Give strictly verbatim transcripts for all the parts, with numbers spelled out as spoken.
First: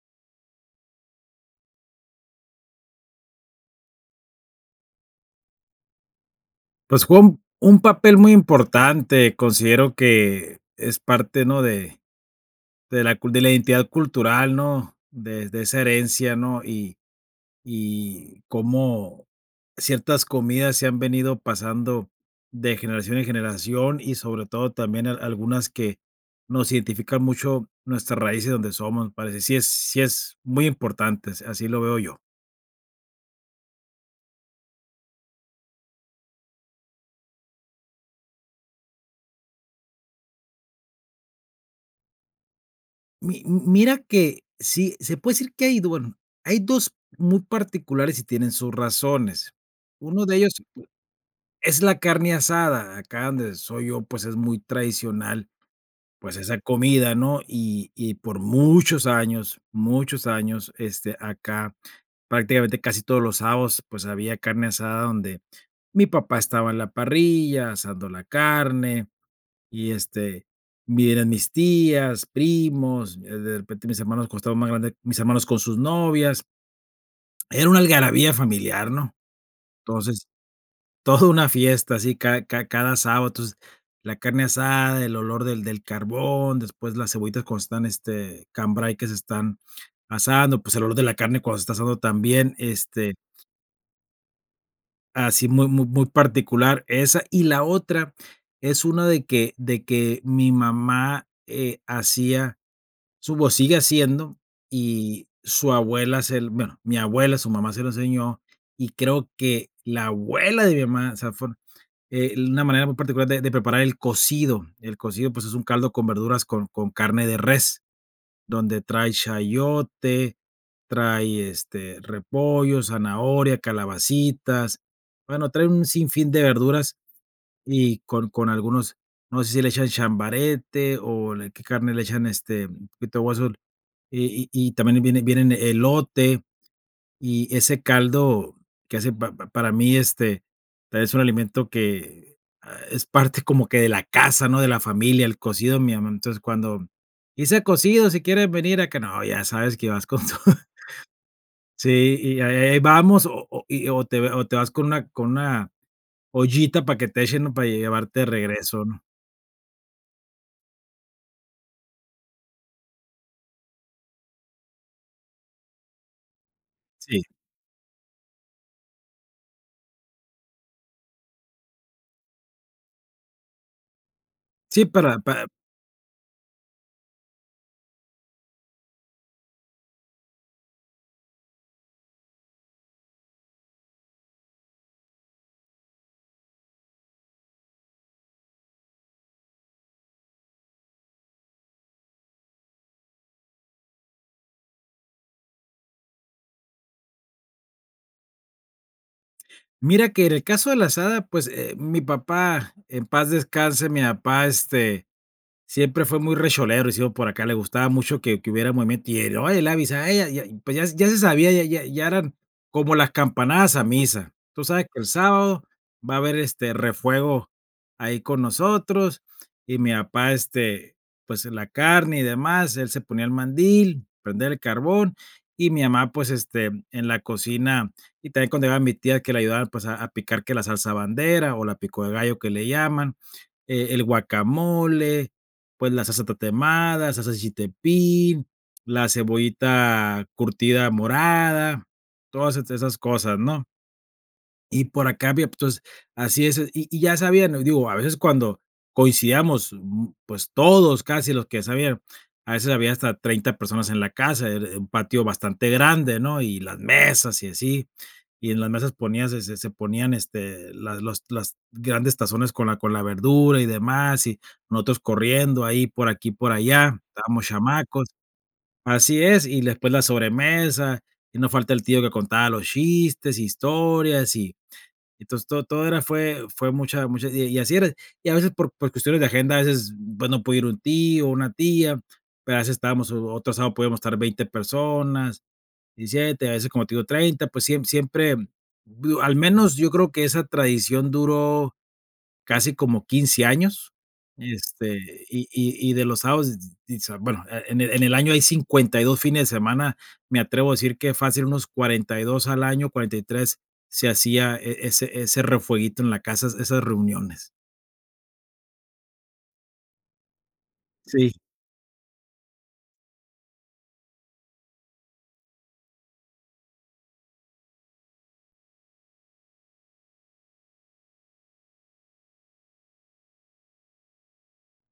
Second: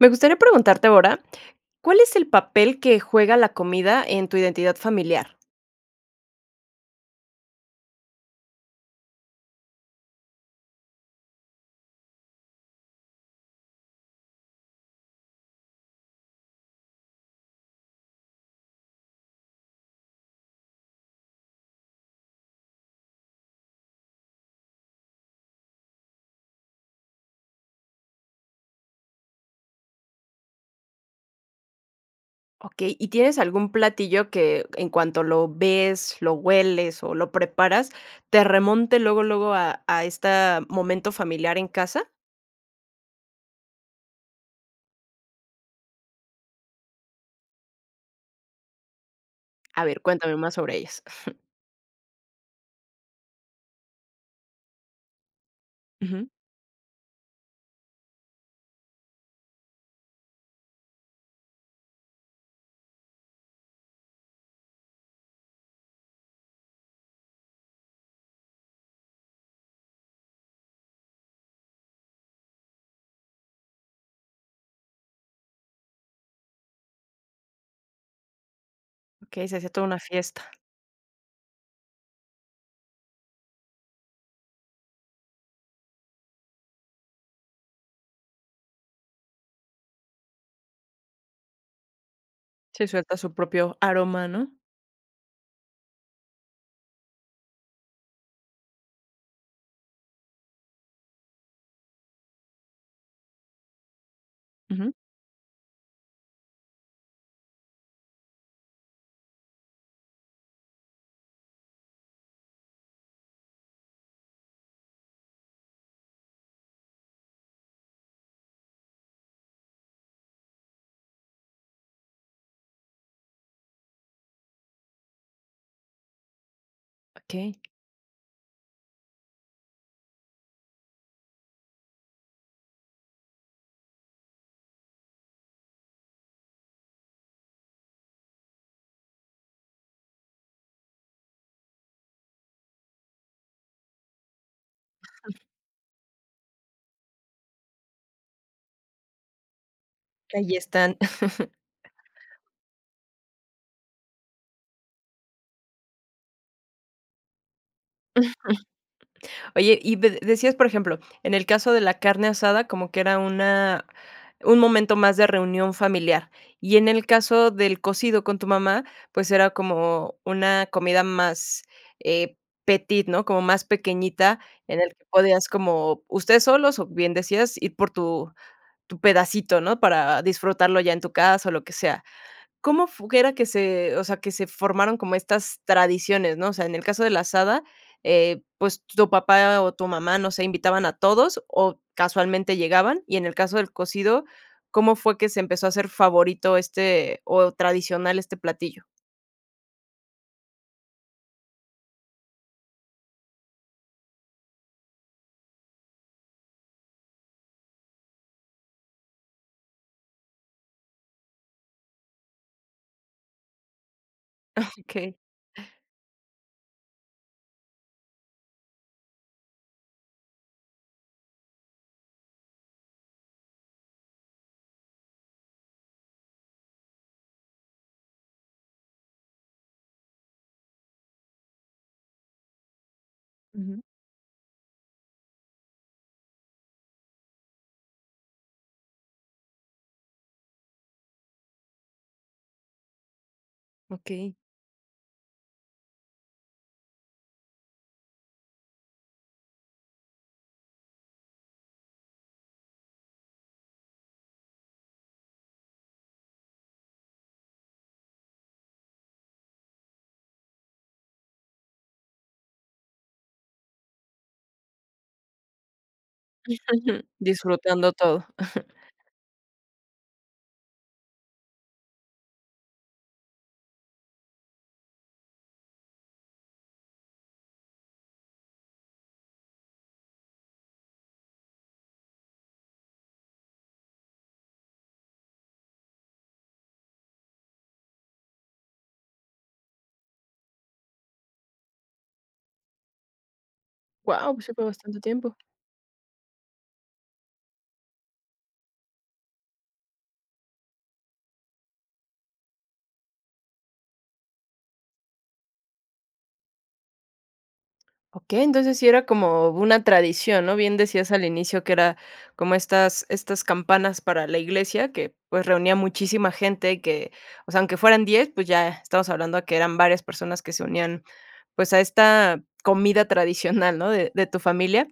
Me gustaría preguntarte ahora, ¿cuál es el papel que juega la comida en tu identidad familiar? Pues, fue un un papel muy importante, considero que es parte, ¿no?, de de la cul de la identidad cultural, ¿no?, de de esa herencia, ¿no?, y y cómo ciertas comidas se han venido pasando de generación en generación, y sobre todo también al algunas que nos identifican mucho nuestras raíces de donde somos, me parece, sí es sí es muy importante, as así lo veo yo. Okey, ¿y tienes algún platillo que, en cuanto lo ves, lo hueles, o lo preparas, te remonte luego luego a a esta momento familiar en casa? Mi m mira que sí se puede decir que hay do bueno, hay dos muy particulares y tienen sus razones. A ver, Uno de cuéntame ellos más sobre ellas. es la carne asada, acá donde soy yo, pues, es muy tradicional, Ujú. pues esa comida, ¿no?, y y por muchos años, muchos años, este, acá prácticamente casi todos los sábados, pues había carne asada, donde mi papá estaba en la parrilla, asando la carne, y este, vi eran mis tías, primos, eh, de repente mis hermanos, como estaban más grandes, mis hermanos con sus novias. Era una algarabía familiar, ¿no? Ok, se hacía toda una Entonces, fiesta. toda una fiesta sí cada cada cada sábado, entonces la carne asada, el olor del del carbón, después las cebollitas cuando están, este cambray que se están asando, pues el olor de la carne cuando se está asando también, Si, suelta este su propio aroma, ¿no? así muy muy muy particular esa. Y la otra, es una de que de que mi mamá, eh, hacía su o sigue haciendo Ujú. y su abuela se l bueno, mi abuela, su mamá, se lo enseñó, y creo que la abuela de mi mamá, o sea, fue, eh, una manera muy particular de de preparar el cocido. El cocido pues es un caldo con verduras con con carne de res, donde trae chayote, trae, este, repollo, zanahoria, calabacitas, bueno trae un sinfín de verduras Okey. y con con algunos, no sé si le echan chambarete o de qué carne le echan, este mm, un poquito de hueso y y y también eh, viene vienen elote y ese caldo que hace pa pa para mí, este, es un alimento que es parte como que de la casa, ¿no?, de la familia, Ujú. el cocido de mi amá, entonces, cuando: "hice cocido, si quieren venir acá", no, ya sabes que vas con Que todo. allí están. Sí, y a eh eh vamos, o o y o te o te vas con una con una ollita para que te echen, ¿no?, para llevarte de regreso, ¿no? Oye, y de decías, por ejemplo, en el caso de la carne asada, como que era una un momento más de reunión familiar. Y en el Sí. caso del cocido con tu mamá, pues era como una comida más, eh, petite, ¿no?, como más pequeñita, en Sí, el que para podías para como ustedes solos, o bien decías ir por tu tu pedacito, ¿no?, para disfrutarlo ya en tu casa, o lo que sea. ¿Cómo fu g era que se, o sea, que se formaron como estas tradiciones, no? O sea, en el caso de la asada, eh, pues t tu papá o tu mamá, no sé, ¿invitaban a todos o casualmente llegaban?, y en el caso del cocido, ¿cómo fue que se empezó a hacer favorito este o tradicional, este platillo? Mira que en el caso de la asada pues, eh, mi papá, en paz descanse, mi apá, este, siempre fue muy recholero y decimos por acá, le gustaba mucho que que hubiera movimiento y él, "oye, le avisé a ella", ya, pues ya ya se sabía, ya ya ya eran como las campanadas a misa. Tú sabes que el Okey. sábado va a haber, este, refuego ahí con nosotros y mi apá, este pues en la carne y demás, él se ponía el mandil, prender el carbón y mi amá, pues, este, en la cocina y también cuando iba mi tía que le ayudaba, pues, a a picar que la salsa bandera o la pico de gallo que le llaman, Ujú. eh el guacamole, pues, la salsa tatemada, salsa de chiltepín, la cebollita curtida morada, todas est esas cosas, ¿no? Okey. Y por acá había p entonces así es, y y ya sabían, o digo, a veces cuando coincidíamos, mm pues, todos, casi los que ya sabían, a veces había hasta treinta personas en la casa, era er un patio bastante grande, ¿no? Y las mesas y así, y en las mesas ponías, eh se se ponían, este, las los las grandes tazones con la con la verdura y demás, y nosotros corriendo ahí por aquí, por allá, estábamos Disfrutando chamacos. todo. Así es, y después la sobremesa, y no falta el tío que contaba los chistes, historias y entonces to todo era fue fue mucha mucha y y así era, y a veces por por cuestiones de agenda a veces pues no podía ir un tío o una tía, pero a veces estábamos o otro sábado podíamos estar veinte personas, diecisiete, a veces, como te digo, treinta, pues siem siempre, digo, al menos yo creo que esa tradición duró casi como quince años, Guau, sí fue este, bastante tiempo. y y y de los sábados, s s y s bueno, e en en el año hay cincuenta y dos fines de semana, me atrevo a decir que fácil unos cuarenta y dos al año, cuarenta y tres, se hacía e ese ese refueguito en la casa, es esas reuniones. Okey, entonces sí era como una tradición, ¿no?, bien decías al Sí. inicio que era como estas estas campanas para la iglesia que, pues, reunía a muchísima gente que, o sea, aunque fueran diez, pues, ya estamos hablando que eran varias personas que se unían, pues a esta comida tradicional, ¿no?, de de tu familia.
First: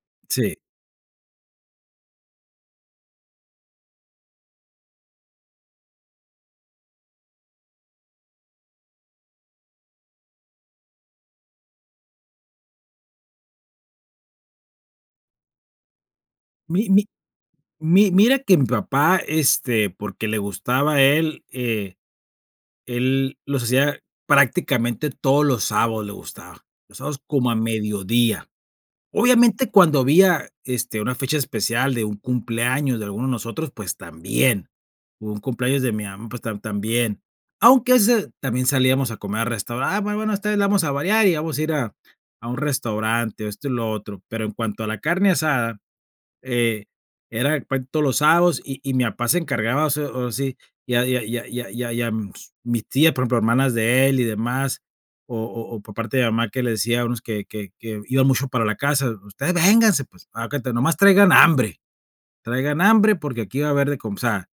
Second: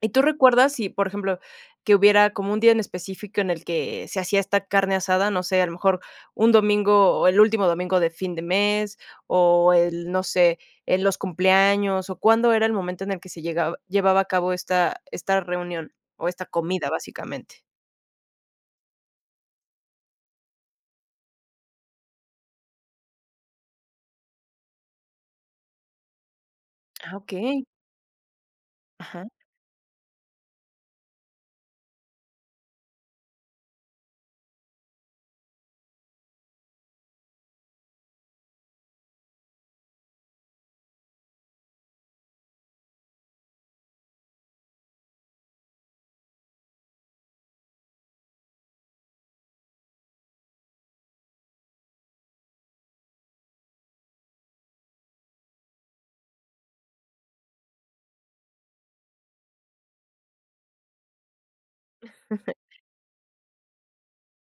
¿Y tú Sí. recuerdas si, por ejemplo, que hubiera como un día en específico en el que se hacía esta carne asada? No sé, a lo mejor un domingo, o el último domingo de fin de mes o el, no sé, en los cumpleaños o, ¿cuándo era el momento en el que se llegaba llevaba a cabo esta, esta reunión, o esta Mi comida, mi básicamente? mi mira que mi papá, este, porque le gustaba a él, eh, él los hacía prácticamente todos los sábados, le gustaba, los Ah, sábados como a okey. mediodía. Ajá. Obviamente, cuando había, este, una fecha especial de un cumpleaños de alguno de nosotros, pues también, o un cumpleaños de mi mamá, pues tam también. Aunque a veces también salíamos a comer a restaurante: "Ah, bueno, esta vez la vamos a variar y vamos a ir a a un restaurante", esto y lo otro, pero en cuanto a la carne asada, eh, era puen todos los sábados y y mi papá se encargaba hace o así, ya ya ya ya ya y a ms mis tías, por ejemplo, hermanas de él y demás, o o o por parte de mamá que le decía a unos que que que iban mucho para la casa: "Ustedes vénganse, pues, aecuenta nomás traigan hambre, traigan hambre porque aquí va a haber de com" o sea,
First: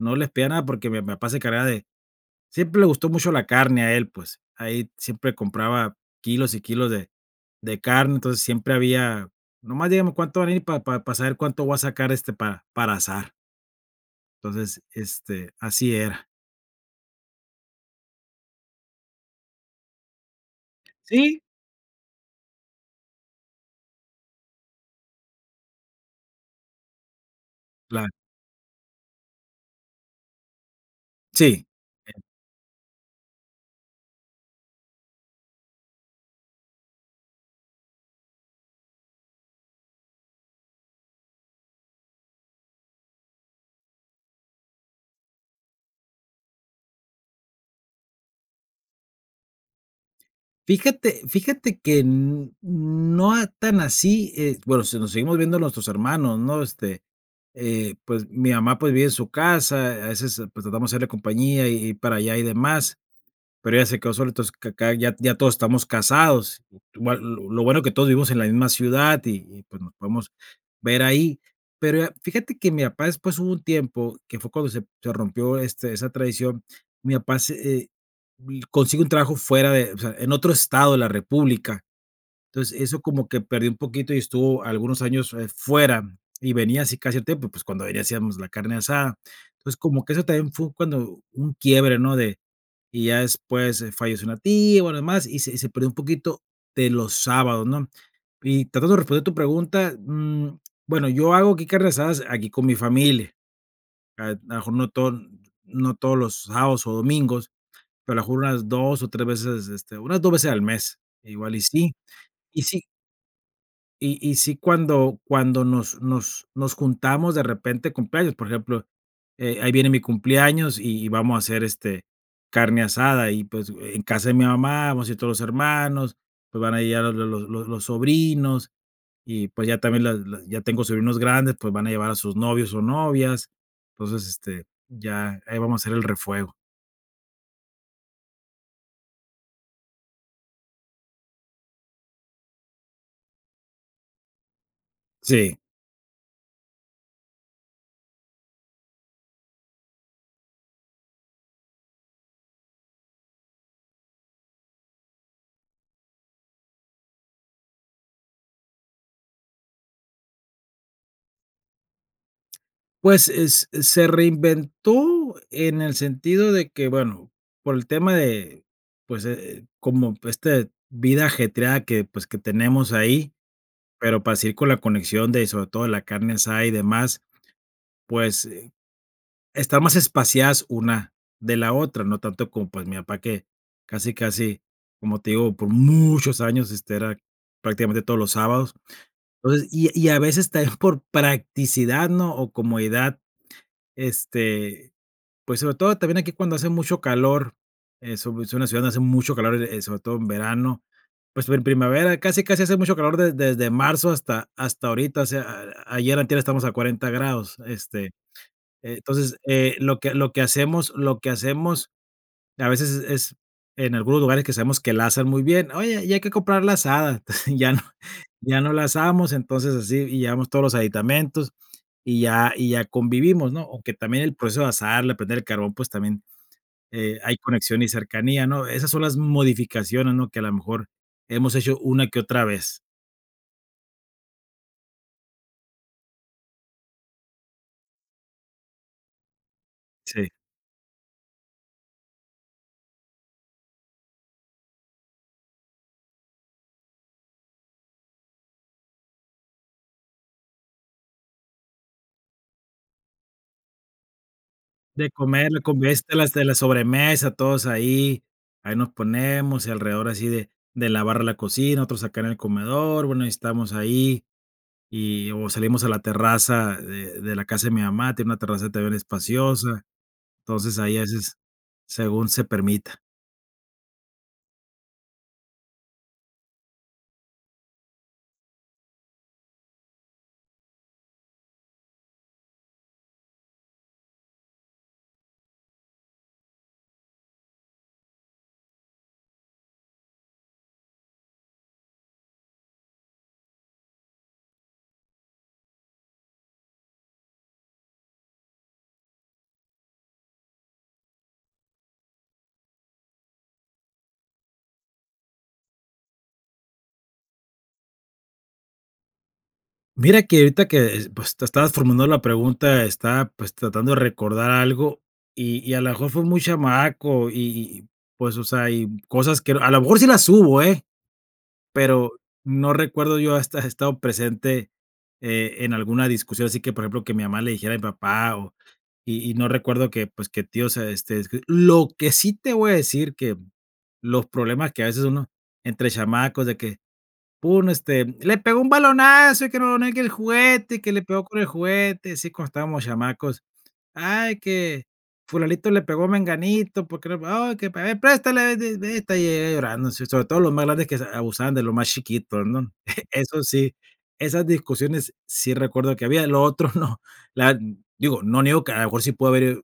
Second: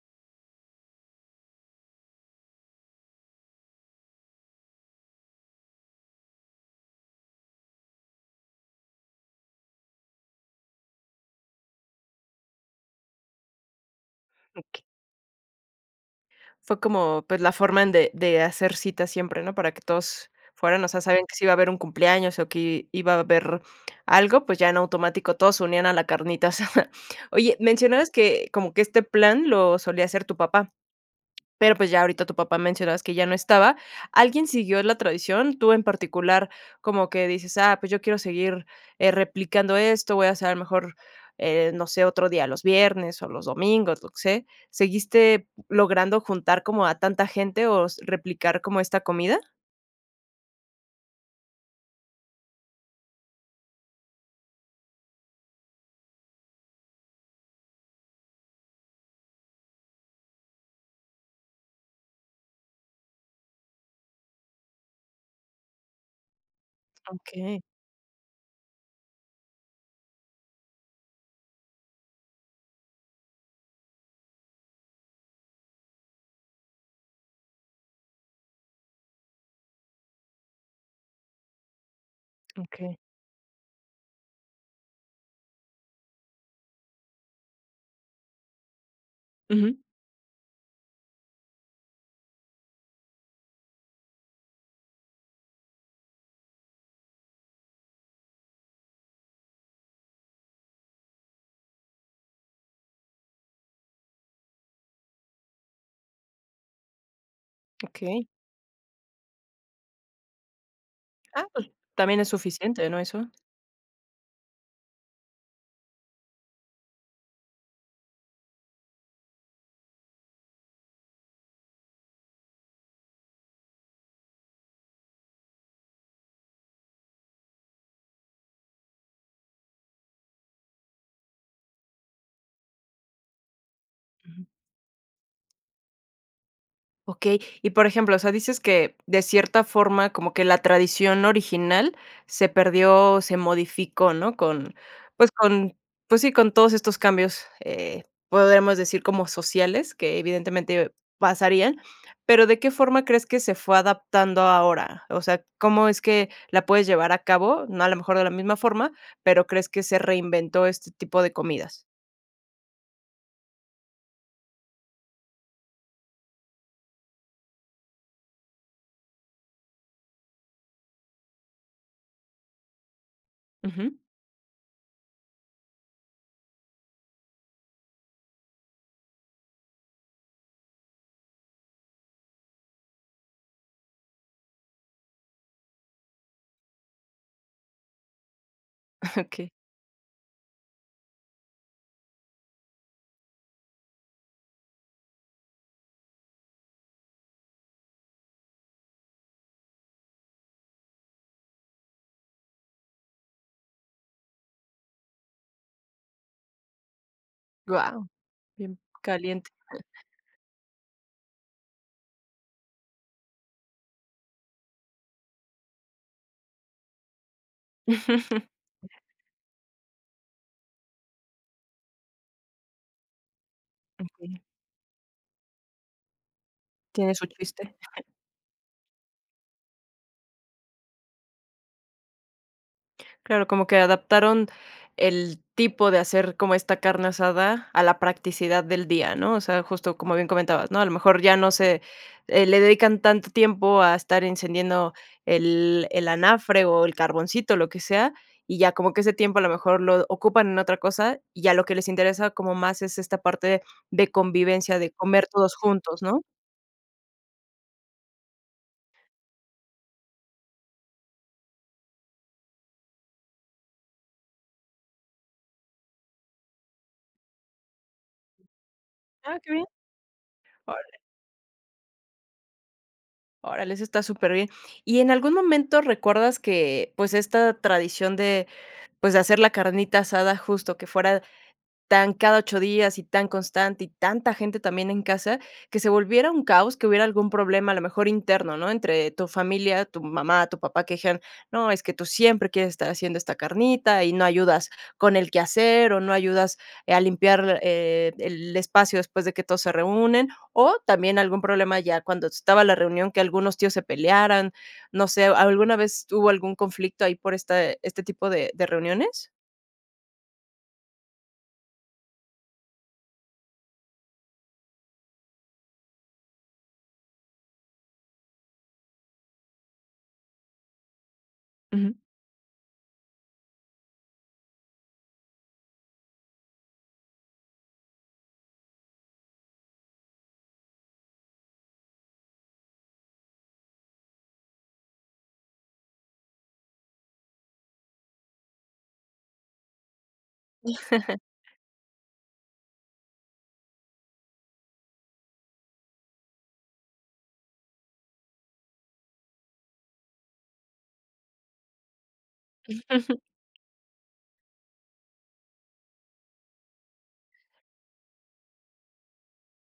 no les pedía nada porque mi mi papá se encargaba de siempre le gustó mucho la carne a él, pues. Ahí siempre compraba kilos y kilos de de carne, entonces siempre había: "Nomás dígame cuántos van a ir pa pa para saber cuánto voy a sacar, este, pa para asar". O Entonces, este, así era. Fue como, pues, la forma en de de hacer citas siempre, ¿no? Para que todos fueran o sea, sabían que Sí. si iba a haber un cumpleaños o que iba a haber algo, pues, ya en automático todos se unían a la carnita asada. Oye, Claro. mencionabas que como que este plan lo solía hacer tu papá. Sí. Pero, pues, ya En ahorita tu papá, mencionabas que ya no estaba. Alguien siguió la tradición, tú en particular, como que dices: "Ah pues yo quiero seguir, eh, replicando esto, voy a hacer mejor, eh, no sé, otro día los viernes o los domingos", yo que sé. ¿Seguiste p logrando juntar como a tanta gente, o s replicar como esta comida? Fíjate, fíjate que n n no a tan así, eh, bueno, sí nos seguimos viendo nuestros hermanos, ¿no? Este, eh, pues, mi mamá, pues, vive en su casa, a veces, pues, tratamos de hacerle compañía y y ir para allá y demás, pero ella se quedó sola. Entonces acá, ya ya todos estamos casados, igual lo Okey. lo bueno que todos vivimos en la misma ciudad, y y pues nos podemos ver ahí. Pero fíjate que mi papá después, hubo un tiempo que fue cuando se se rompió, este esa tradición, mi papá se, eh, vi consigue un trabajo fuera de o sea, en otro estado de la república. Entonces Okey. eso como que perdió un poquito, y estuvo algunos años, eh, fuera, y venía así casi a tiempo, pues, cuando ahí le hacíamos la carne asada. Uju. Entonces como que eso también fue cuando un quiebre, ¿no? De y ya después falleció una tia, y bueno lo demás, y se y se perdió un poquito de los sábados, ¿no? Y tratando de responder tu pregunta, mm, bueno, yo hago aquí carne asadas aquí con mi familia, a lo mejor no todo no todos los sábados o domingos, pero a Okey. lo mejor unas dos, o, tres veces, este, unas dos veces al mes, Ah, igual y pues, sí. también es Y sí. suficiente, ¿no?, eso. Y y sí cuando cuando nos nos nos juntamos de repente de cumpleaños, por ejemplo, eh, ahí viene mi cumpleaños, y y vamos a hacer, este, carne asada y, pues, en casa de mi mamá, vamos a ir todos los hermanos, pues, van a llegar los los los sobrinos y, pues, ya también las las ya tengo sobrinos grandes, pues, van a llevar a sus novios o novias. Entonces, Uju. este, ya ahí vamos a hacer el refuego. Okey. Y por ejemplo, o sea, dices que de cierta forma, como que la tradición original se perdió, o se modificó ¿no? Con, pues Sí. con, pues sí, con todos estos cambios, eh, podemos decir como sociales, que evidentemente pasarían. Pero, ¿de qué forma crees que se fue adaptando ahora? O sea, ¿cómo es que la puedes llevar a cabo? No, a lo mejor de la misma forma, ¿pero crees que se reinventó este tipo de comidas? Pues, es se reinventó en el sentido de que, bueno, por el tema de, pues, eh, como esta vida ajetreada que, pues, que tenemos ahí, Ujú. pero para seguir con la conexión de, sobre todo, la carne asada y demás, pues, eh, está más espaciadas una de la otra, no tanto como, pues, mi papá que casi casi, como te digo, por muchos años, este, era prácticamente todos los sábados. Okey. Entonces, y y a veces también por practicidad, ¿no? O comodidad, este, pues sobre todo también aquí cuando hace mucho calor, es u es una ciudad donde hace mucho calor, eh, sobre todo en verano, pues en primavera casi casi hace mucho calor desde desde marzo hasta hasta ahorita. O sea, ayer, antier, estamos a cuarenta grados, Guau. este. Bien Entonces, caliente. eh, lo que lo que hacemos lo que hacemos a veces es es en algunos lugares que sabemos que la asan muy bien: "Oye, ya hay que comprarla asada". Ya no ya no la asamos, entonces así y llevamos todos los aditamentos y ya y ya convivimos, ¿no? Aunque también el Okey. proceso de asarla, prender el carbón, pues también, Tiene eh, su hay chiste. conexión y cercanía, ¿no? Esas son las modificaciones, ¿no? Que a lo mejor hemos hecho una que otra vez. Claro, como que adaptaron el tipo de hacer como esta carne asada a la practicidad del día, ¿no? O sea, justo como bien Sí. comentabas, ¿no? A lo mejor ya no se, eh, le dedican tanto tiempo a estar encendiendo el el anafre o el carboncito, lo que sea, y ya como que ese tiempo a lo mejor lo ocupan en otra cosa, y ya lo que les interesa como más es esta parte de convivencia, de De comer comer, todos juntos, convives ¿no? de la sobremesa, todos ahí, ahí nos ponemos, y alrededor así de de lavar la cocina, otros acá en el comedor. Bueno, y estamos ahí, y o salimos a la terraza de de la casa de mi mamá, tiene una terraza también Ah, qué bien. espaciosa. Entonces, ahí Órale. a veces, según se permita. Órale, ese está superbién. Y en algún momento recuerdas que, pues, esta tradición de, pues, de hacer la carnita asada justo que fuera tan cada ocho días y tan constante y tanta gente también en casa, que se volviera un caos, que hubiera algún problema a lo mejor interno, ¿no? Entre tu familia, tu mamá, tu papá, que dijeran: "No, es que tú siempre quieres estar haciendo esta carnita y no ayudas con el quehacer o no ayudas a limpiar, eh, el espacio después de que todos se reúnen", o también algún problema ya cuando estaba la reunión, que algunos tíos se pelearan, no sé, ¿alguna vez hubo algún conflicto ahí por este este tipo de de reuniones? Mira que ahorita que, pues, tú estabas formulando la pregunta, estaba, pues, tratando de recordar algo, y y a lo mejor fue muy chamaco, y y, pues, o sea, y cosas que, a lo mejor sí las hubo, ¿eh?, Uju. pero no recuerdo yo haber estado presente, eh, en alguna discusión, así que, por ejemplo, que mi mamá le dijera a mi papá o y y no recuerdo que, pues, que tíos se, este, escri lo que sí te voy a decir que los problemas que a veces uno entre chamacos de que, pum, este: "le pegó un balonazo y que no no quiere el juguete y que le pegó con el juguete", así cuando estábamos chamacos: "Ay, que fulanito le pegó a menganito porque no oh y que para ver, ey, préstale" [unintelligible] y llega llorando, sobre todo los más grandes que abusaban de lo más chiquitos, ¿no? Eso sí, esas discusiones sí recuerdo que había, lo otro no, la digo, no niego que a lo mejor sí pudo haber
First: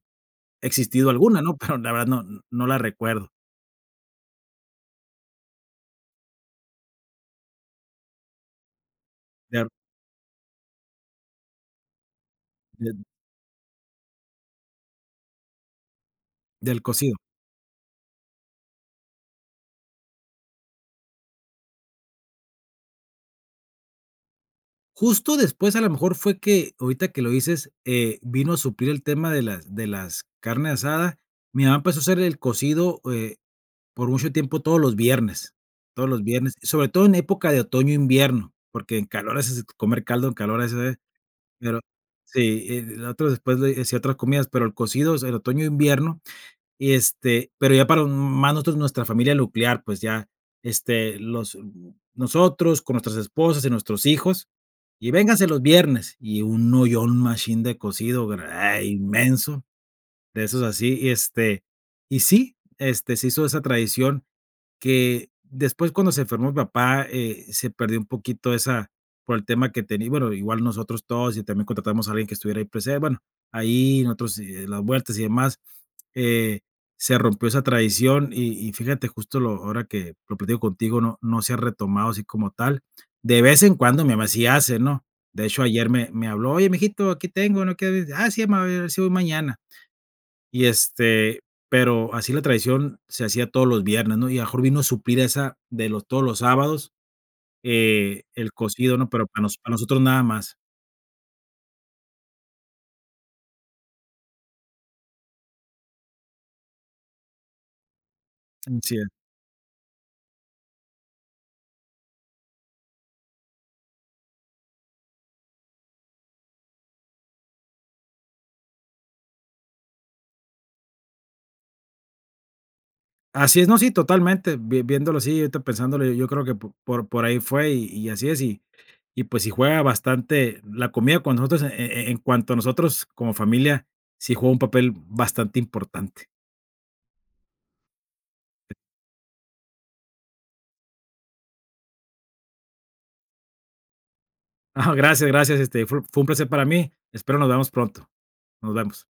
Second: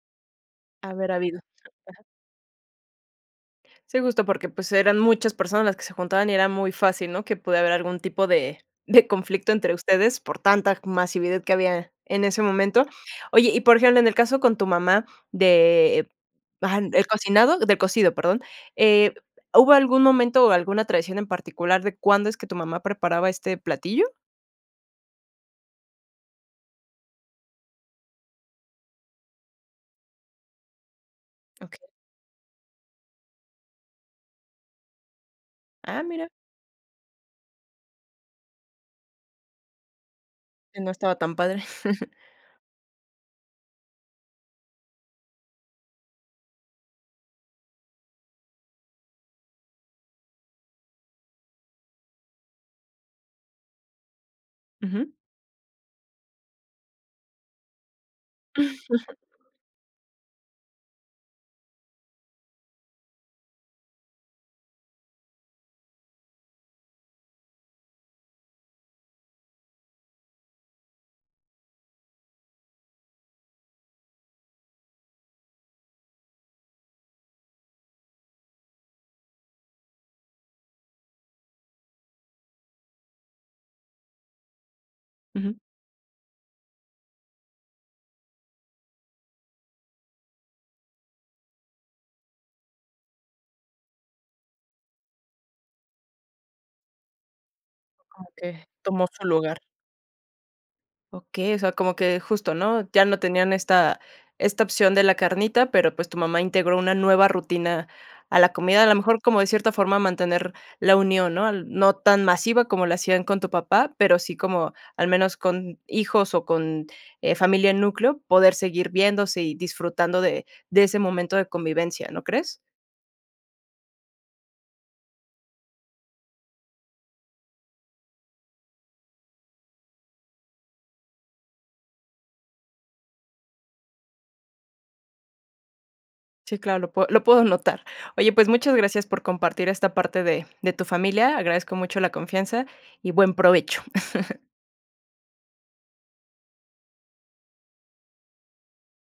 existido Haber habido, alguna, ¿no? Pero la ajá. verdad no no la recuerdo. Sí, justo porque, pues, eran muchas personas las que se juntaban y era muy fácil, ¿no?, que puede haber algún tipo de de conflicto Claro. entre ustedes por tanta masividad que había en ese momento. Bien. Oye, y por ejemplo, en el caso con tu mamá, de, Del ah, el cocido. cocinado, de cocido, perdón, eh, ¿hubo algún momento o alguna tradición en particular de cuándo es que tu mamá preparaba este platillo? Justo después, a lo mejor, fue que ahorita que lo dices, eh, vino a suplir el tema de las de las carne asada. Mi mamá Okey. empezó a hacer el cocido, eh, por mucho tiempo todos los viernes, Ah, todos los mira. viernes, sobre todo en época de otoño, invierno, porque en calor es comer caldo, en calor es, Que no estaba tan padre. claro, sí, nosotros después de hacía otras comidas, pero el cocido es el otoño, invierno, y este, pero ya para más nosotros, nuestra familia nuclear, pues ya, este, los nosotros con nuestros esposas y nuestros hijos, y Ujú. vénganse los viernes, y un ollón un machín de cocido, eh, inmenso, de esos así y este y sí, este se hizo esa tradición que después, cuando se enfermó mi papá, eh, se perdió un poquito esa, por el tema que tenía bueno igual nosotros todos y también contratamos a alguien que estuviera ahí presente, bueno, ahí nosotros las vueltas y demás, eh, se rompió esa tradición, y y fíjate justo lo ahora que lo platico contigo, no no se ha retomado así como tal. De vez en cuando mi mamá sí hace, ¿no?, de Ujú. hecho ayer me me habló: "Oye, mijito, aquí tengo, no quieres", ah sí, mamá, a ver si voy mañana. Y, este, pero así la tradición se hacía todos los viernes, ¿no?, y a lo mejor vino a suplir esa, de los, todos los sábados, eh, el [unintelligible] cocido, tomó ¿no?, su pero para noso lugar. para nosotros nada más. Okey, o sea, como que justo, ¿no?, ya no tenían esta esta opción de la carnita, pero, pues, tu mamá integró una nueva rutina a la Um, comida. A lo sí. Eh. mejor, como de cierta forma, mantener la unión, ¿no?, no tan masiva como lo hacían con tu papá, pero sí como, al menos con hijos o con, eh, familia núcleo, poder seguir viéndose y disfrutando de de ese momento de convivencia, ¿no crees? Así es, no, sí, totalmente, vien viéndolo así, ahorita pensándolo, yo creo que por por ahí fue y y así es, y y pues si juega bastante la comida con nosotros e e en cuanto a nosotros como familia, sí juega un papel bastante importante. Sí, claro, lo pue lo puedo notar. Oye, pues muchas gracias por compartir esta parte de de tu familia, agradezco mucho la confianza, y buen provecho. Gracias, gracias, este, fue fue un placer para mí, espero nos vemos pronto, nos vemos.